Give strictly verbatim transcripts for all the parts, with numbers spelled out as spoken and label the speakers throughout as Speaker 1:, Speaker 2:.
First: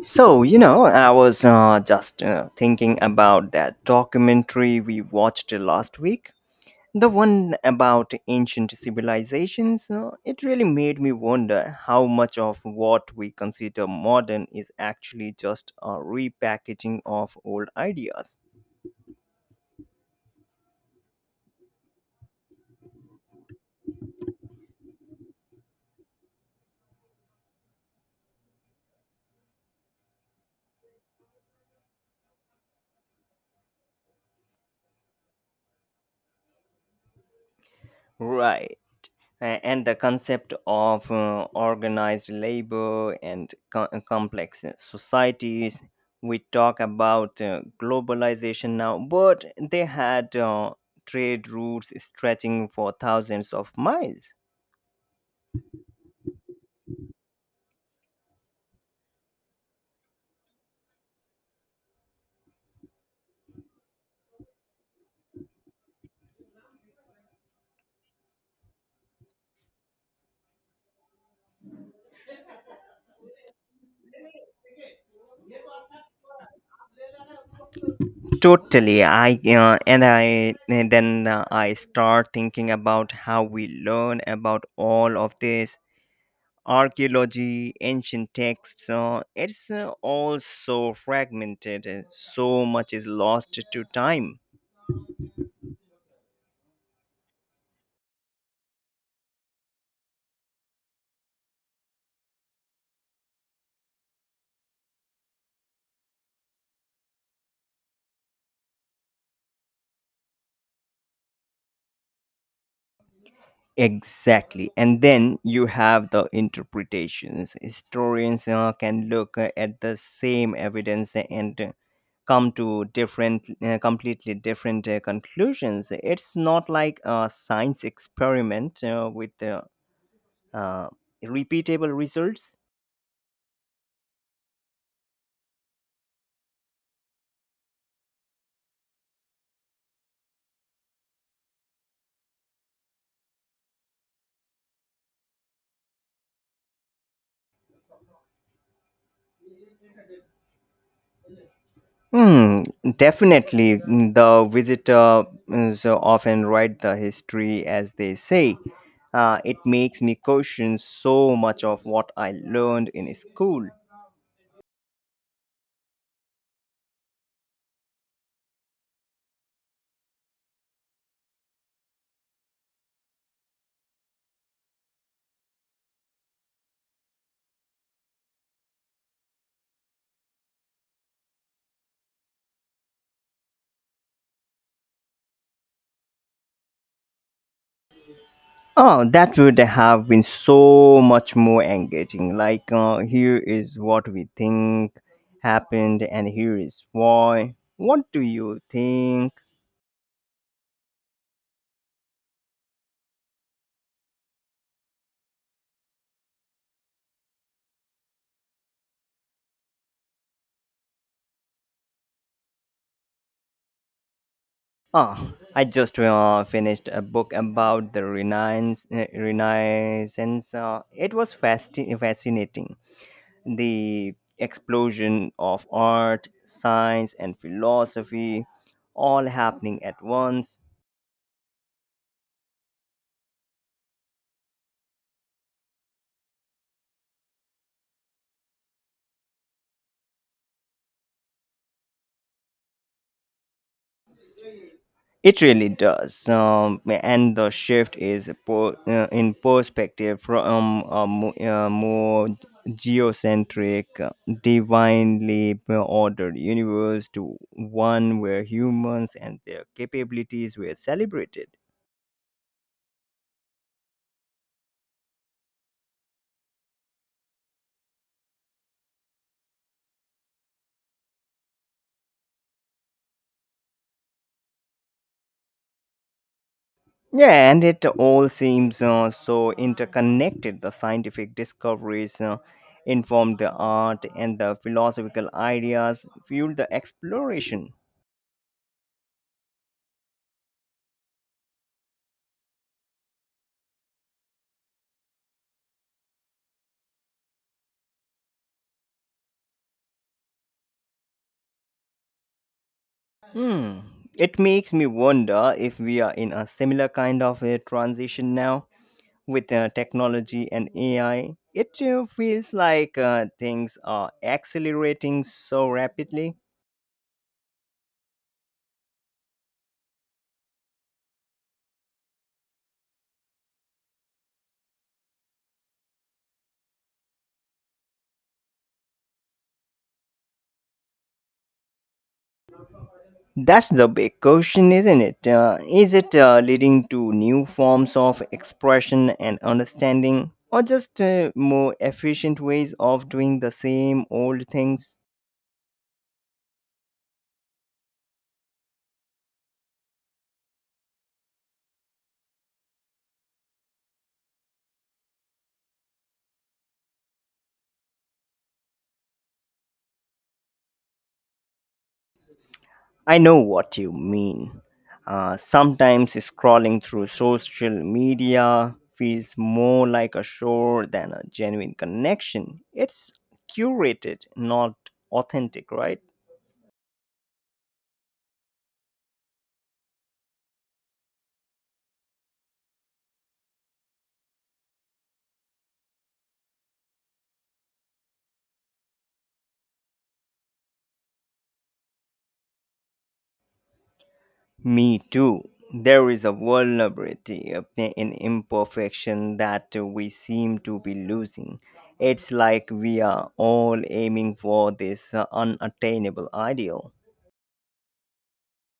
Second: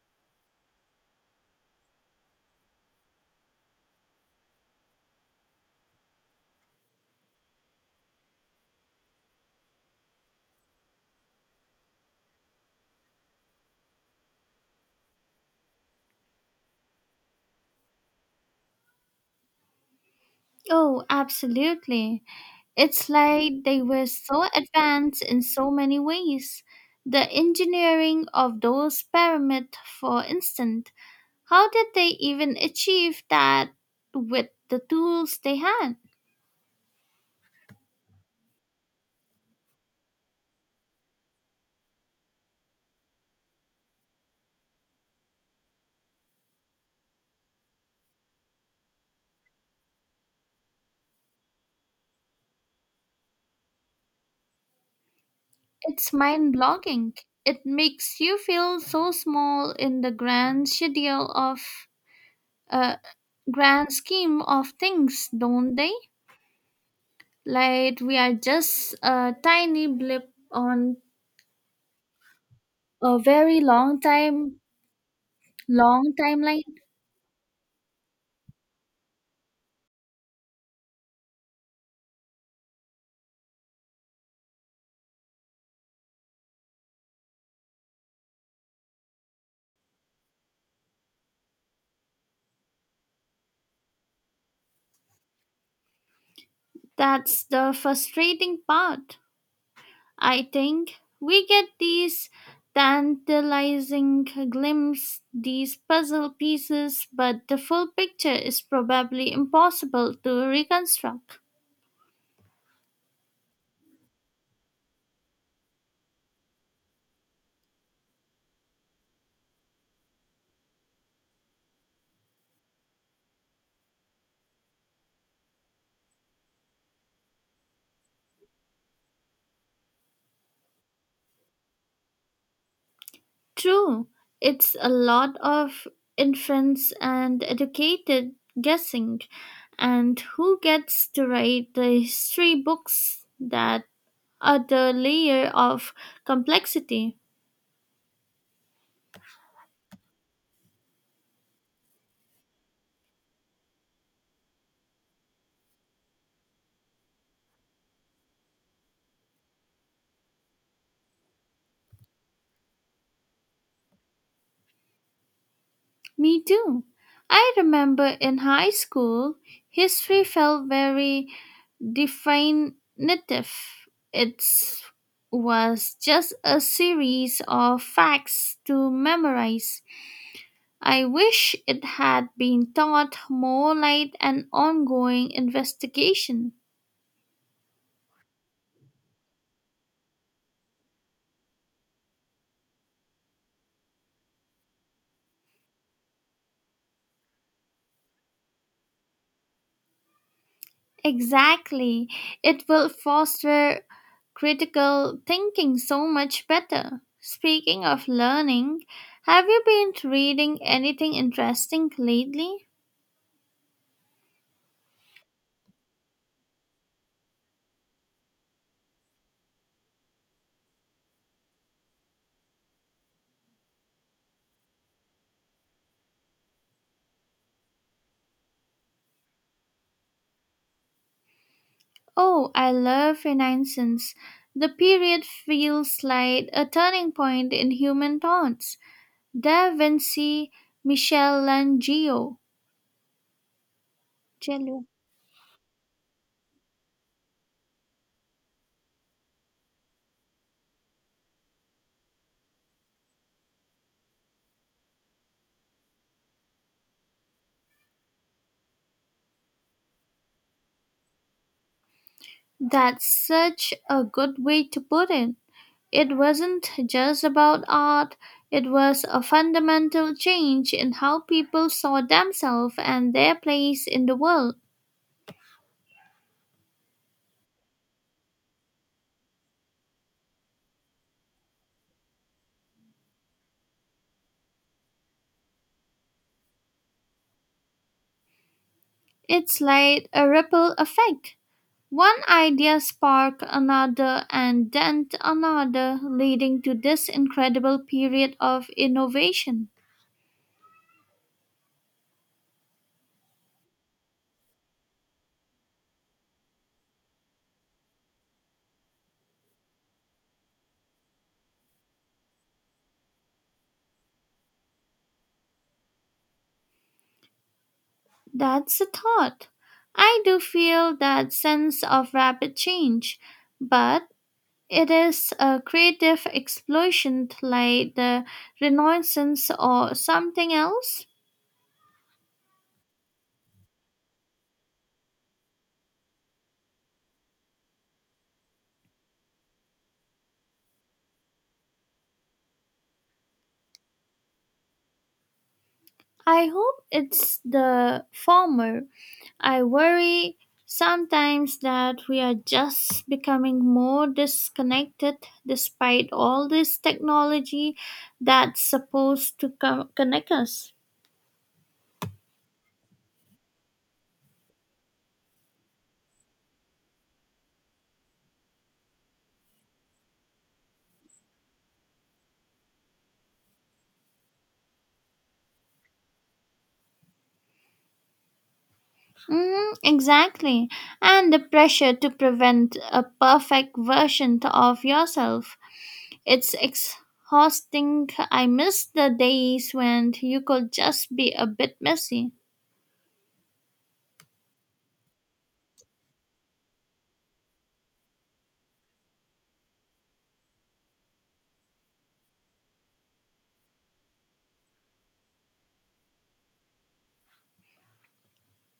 Speaker 1: So, you know, I was uh, just uh, thinking about that documentary we watched last week. The one about ancient civilizations. Uh, it really made me wonder how much of what we consider modern is actually just a repackaging of old ideas.
Speaker 2: Oh, absolutely. It's like they were so advanced in so many ways. The engineering of those pyramids, for instance, how did they even achieve that with the tools they had?
Speaker 1: Right. a- and the concept of uh, organized labor and co- uh, complex societies. We talk about uh, globalization now, but they had uh, trade routes stretching for thousands of miles.
Speaker 2: It's mind blogging. It makes you feel so small in the grand schedule of uh, grand scheme of things, don't they? Like we are just a tiny blip on a very long time long timeline.
Speaker 1: Totally. I uh, and I and then uh, I start thinking about how we learn about all of this: archaeology, ancient texts. Uh, it's uh, all so fragmented, uh, so much is lost to time.
Speaker 2: That's the frustrating part. I think we get these tantalizing glimpses, these puzzle pieces, but the full picture is probably impossible to reconstruct.
Speaker 1: Exactly. And then you have the interpretations. Historians uh, can look uh, at the same evidence and uh, come to different, uh, completely different uh, conclusions. It's not like a science experiment uh, with uh, uh, repeatable results.
Speaker 2: True, it's a lot of inference and educated guessing, and who gets to write the history books, that other layer of complexity.
Speaker 1: Hmm, definitely. Mm, The visitor is often write the history, as they say. Uh, it makes me question so much of what I learned in school.
Speaker 2: Me too. I remember in high school, history felt very definitive. It was just a series of facts to memorize. I wish it had been taught more like an ongoing investigation.
Speaker 1: Oh, that would have been so much more engaging. Like, uh, here is what we think happened, and here is why. What do you think?
Speaker 2: Exactly. It will foster critical thinking so much better. Speaking of learning, have you been reading anything interesting lately?
Speaker 1: Ah, I just uh, finished a book about the Renaissance. uh, Renaissance. Uh, it was fasci- fascinating. The explosion of art, science, and philosophy all happening at once.
Speaker 2: Oh, I love Renaissance. The period feels like a turning point in human thoughts. Da Vinci, Michelangelo. Jello.
Speaker 1: It really does, um, and the shift is po- uh, in perspective from a, mo- a more geocentric, uh, divinely ordered universe to one where humans and their capabilities were celebrated.
Speaker 2: That's such a good way to put it. It wasn't just about art, it was a fundamental change in how people saw themselves and their place in the world.
Speaker 1: Yeah, and it all seems uh, so interconnected. The scientific discoveries uh, informed the art, and the philosophical ideas fueled the exploration.
Speaker 2: It's like a ripple effect. One idea sparked another and then another, leading to this incredible period of innovation.
Speaker 1: Hmm. It makes me wonder if we are in a similar kind of a transition now with uh, technology and A I. It uh, feels like uh, things are accelerating so rapidly.
Speaker 2: That's a thought. I do feel that sense of rapid change, but it is a creative explosion like the Renaissance or something else.
Speaker 1: That's the big question, isn't it? Uh, is it uh, leading to new forms of expression and understanding, or just uh, more efficient ways of doing the same old things?
Speaker 2: I hope it's the former. I worry sometimes that we are just becoming more disconnected despite all this technology that's supposed to co- connect us.
Speaker 1: I know what you mean. Uh, sometimes scrolling through social media feels more like a show than a genuine connection. It's curated, not authentic, right?
Speaker 2: Mm, exactly. And the pressure to prevent a perfect version of yourself. It's exhausting. I miss the days when you could just be a bit messy.
Speaker 1: Me too. There is a vulnerability, a pa- in imperfection, that we seem to be losing. It's like we are all aiming for this uh, unattainable ideal.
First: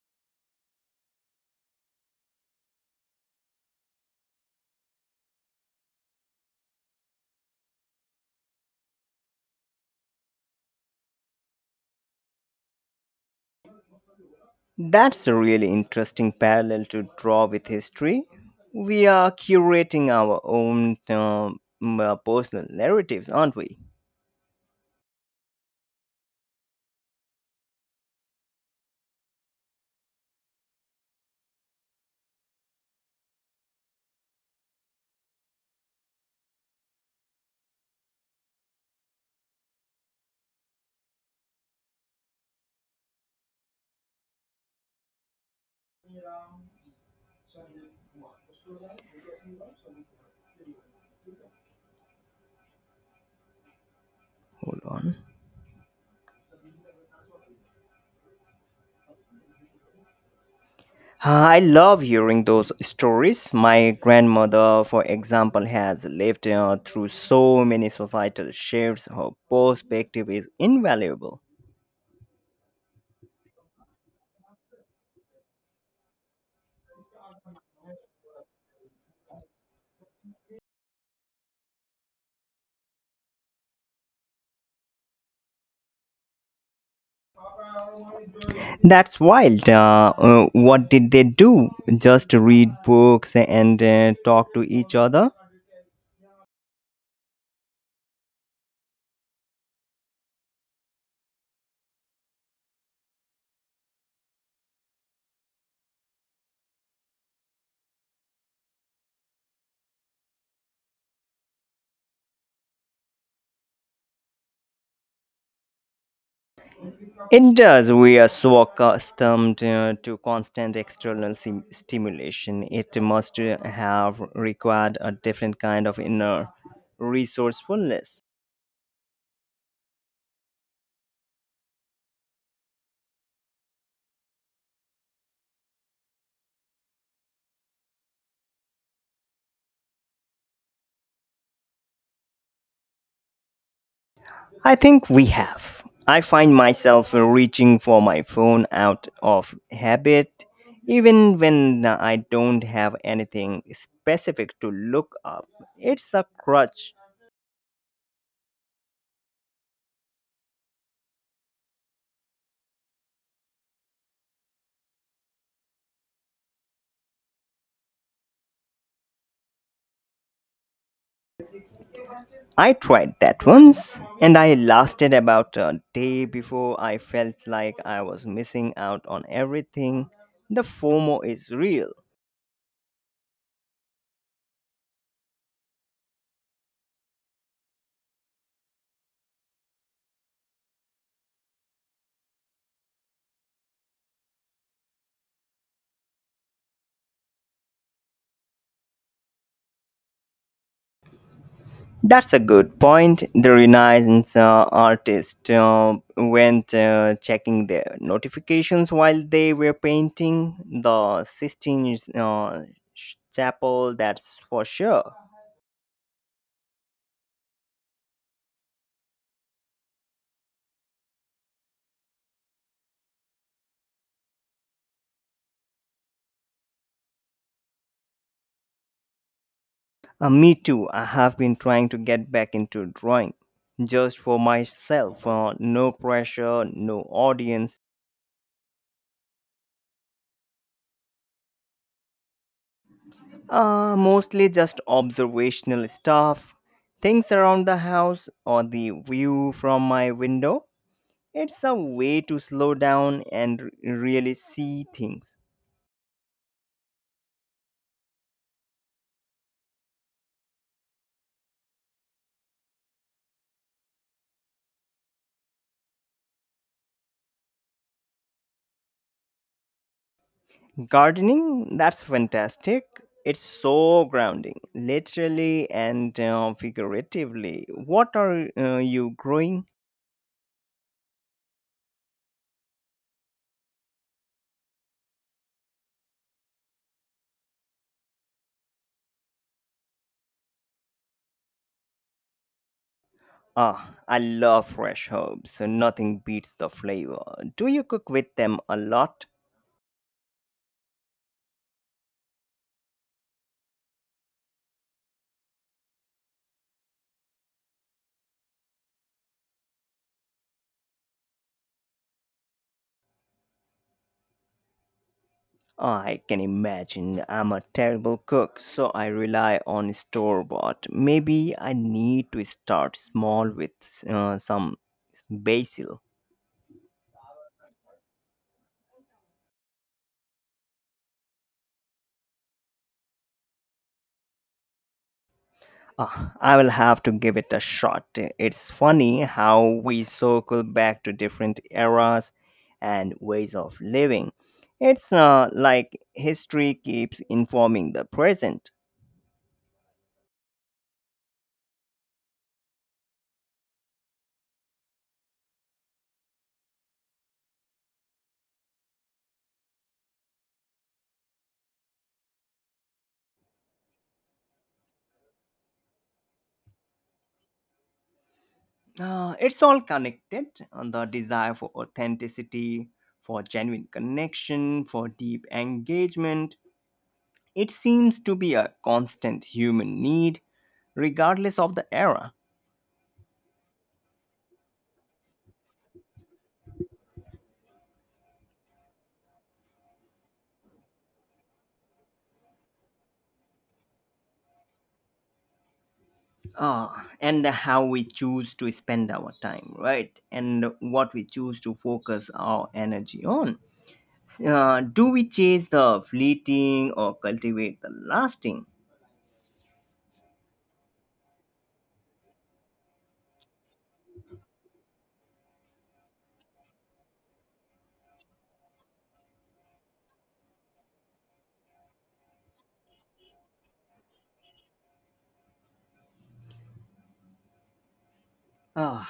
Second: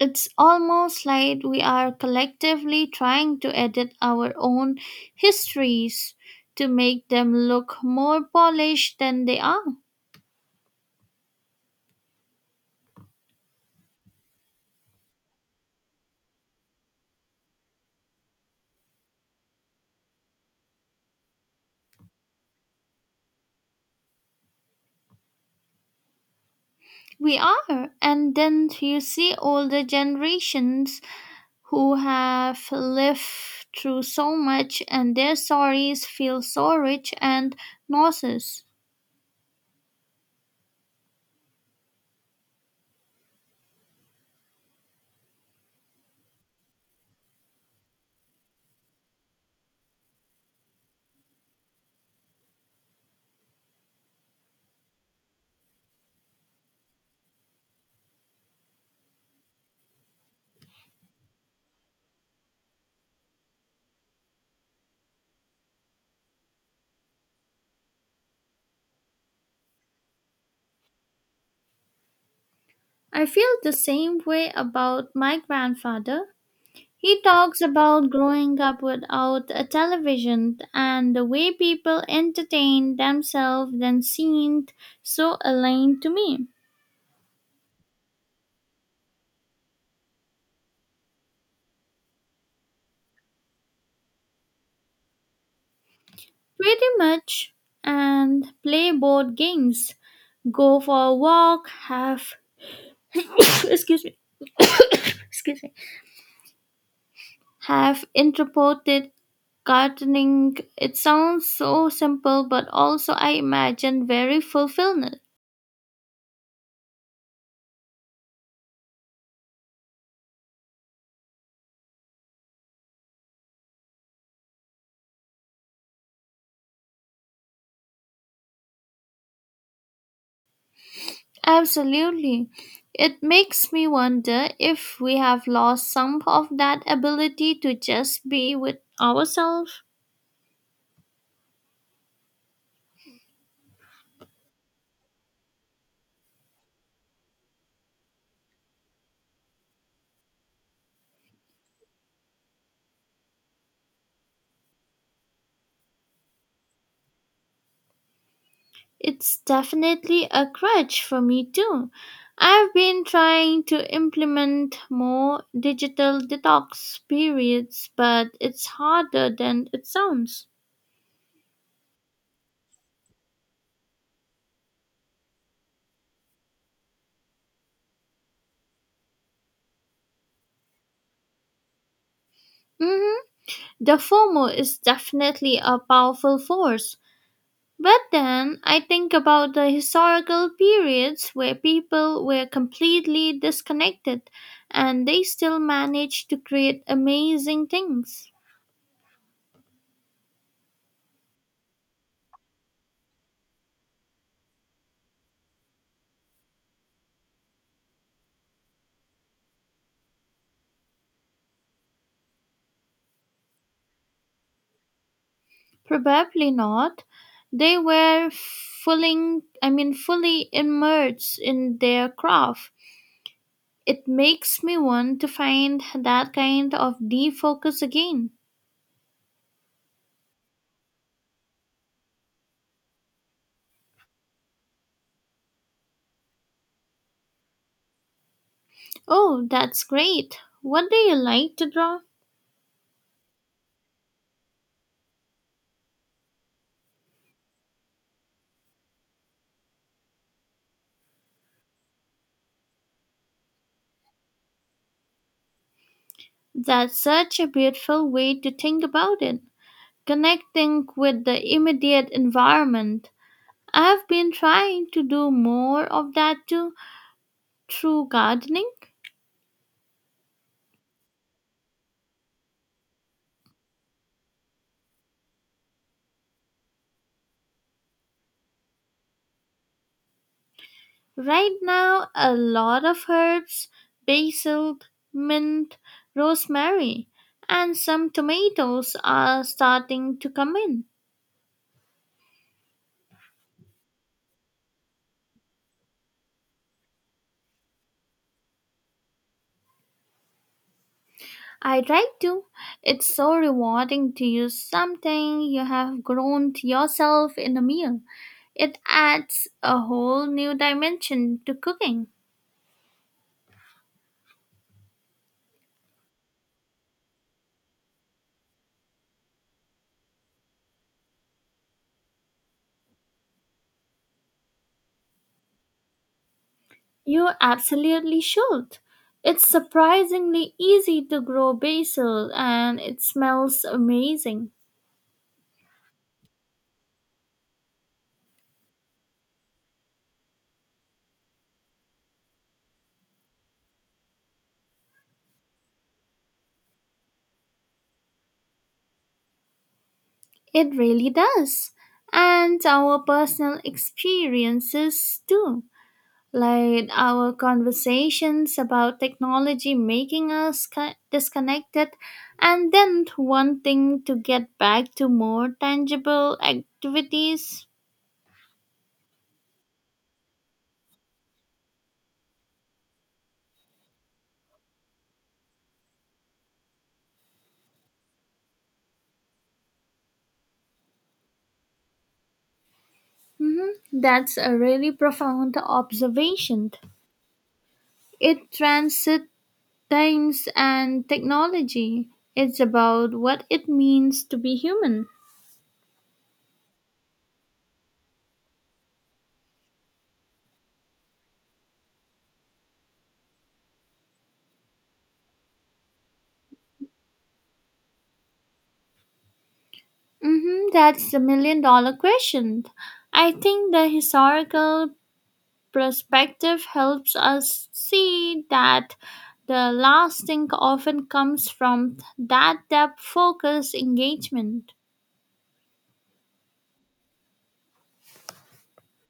Speaker 2: It's almost like we are collectively trying to edit our own histories to make them look more polished than they are.
Speaker 1: That's a really interesting parallel to draw with history. We are curating our own um, uh, personal narratives, aren't we?
Speaker 2: We are. And then you see older generations who have lived through so much, and their stories feel so rich and nauseous.
Speaker 1: Hold on. Uh, I love hearing those stories. My grandmother, for example, has lived uh, through so many societal shifts. Her perspective is invaluable.
Speaker 2: I feel the same way about my grandfather. He talks about growing up without a television, and the way people entertained themselves then seemed so alien to me.
Speaker 1: That's wild. Uh, uh, what did they do? Just read books and uh, talk to each other?
Speaker 2: Pretty much, and play board games, go for a walk, have excuse me. excuse me, have interpreted gardening. It sounds so simple, but also I imagine very fulfilling.
Speaker 1: It does. We are so accustomed uh, to constant external sim- stimulation. It must uh, have required a different kind of inner resourcefulness.
Speaker 2: Absolutely. It makes me wonder if we have lost some of that ability to just be with ourselves.
Speaker 1: I think we have. I find myself reaching for my phone out of habit, even when I don't have anything specific to look up. It's a crutch.
Speaker 2: It's definitely a crutch for me too. I've been trying to implement more digital detox periods, but it's harder than it sounds.
Speaker 1: I tried that once and I lasted about a day before I felt like I was missing out on everything. The FOMO is real.
Speaker 2: Hmm. The FOMO is definitely a powerful force. But then I think about the historical periods where people were completely disconnected, and they still managed to create amazing things.
Speaker 1: That's a good point. The Renaissance uh, artist uh, went uh, checking their notifications while they were painting the Sistine uh, Chapel, that's for sure.
Speaker 2: Probably not. They were fully, I mean, fully immersed in their craft. It makes me want to find that kind of defocus again.
Speaker 1: Uh, me too. I have been trying to get back into drawing just for myself: uh, no pressure, no audience.
Speaker 2: Oh, that's great. What do you like to draw?
Speaker 1: Uh, mostly just observational stuff. Things around the house or the view from my window. It's a way to slow down and r- really see things.
Speaker 2: That's such a beautiful way to think about it. Connecting with the immediate environment. I've been trying to do more of that too, through gardening.
Speaker 1: Gardening, that's fantastic. It's so grounding, literally and uh, figuratively. What are uh, you growing?
Speaker 2: Right now, a lot of herbs, basil, mint, rosemary, and some tomatoes are starting to come in.
Speaker 1: Ah, I love fresh herbs. so Nothing beats the flavor. Do you cook with them a lot?
Speaker 2: I try to. It's so rewarding to use something you have grown yourself in a meal. It adds a whole new dimension to cooking.
Speaker 1: I can imagine. I'm a terrible cook, so I rely on store bought. Maybe I need to start small with uh, some basil.
Speaker 2: You absolutely should. It's surprisingly easy to grow basil, and it smells amazing.
Speaker 1: Ah, I will have to give it a shot. It's funny how we circle back to different eras and ways of living. It's uh, like history keeps informing the present.
Speaker 2: It really does. And our personal experiences too, like our conversations about technology making us co- disconnected and then wanting to get back to more tangible activities.
Speaker 1: Uh, it's all connected. And The desire for authenticity, for genuine connection, for deep engagement. It seems to be a constant human need, regardless of the era.
Speaker 2: Mhm. That's a really profound observation. It transit times and technology. It's about what it means to be human.
Speaker 1: Ah, and how we choose to spend our time, right? And what we choose to focus our energy on. Uh, do we chase the fleeting or cultivate the lasting?
Speaker 2: Hmm, that's the million dollar question. I think the historical perspective helps us see that the lasting often comes from that depth focused engagement.
Speaker 1: Uh,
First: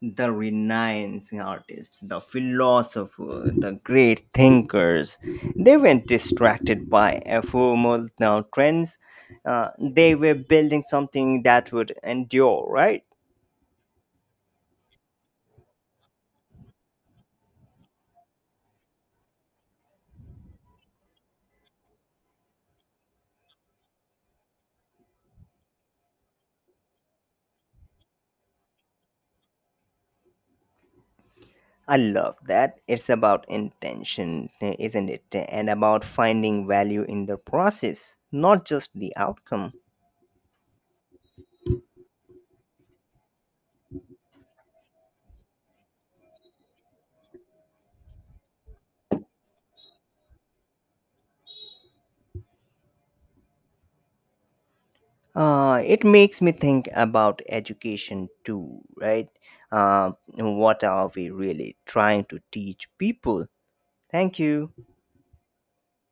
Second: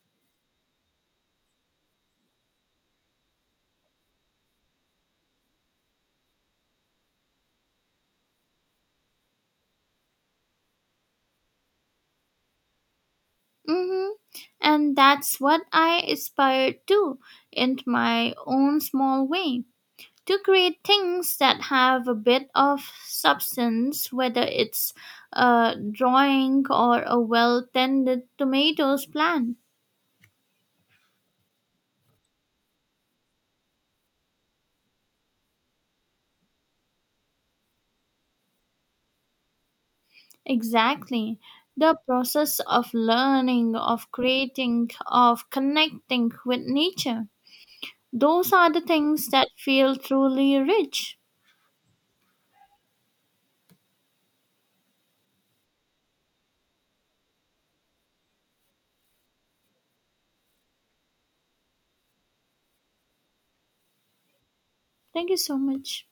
Speaker 1: the renouncing artists, the philosophers, the great thinkers, they were distracted by ephemeral now trends. Uh, they were building something that would endure, right?
Speaker 2: Hmm. And that's what I aspire to in my own small way. To create things that have a bit of substance, whether it's a drawing or a well tended tomatoes plant.
Speaker 1: I love that. It's about intention, isn't it? And about finding value in the process, not just the outcome.
Speaker 2: Exactly. The process of learning, of creating, of connecting with nature. Those are the things that feel truly rich.
Speaker 1: Uh, it makes me think about education too, right? Uh, what are we really trying to teach people? Thank you.
Speaker 2: Thank you so much.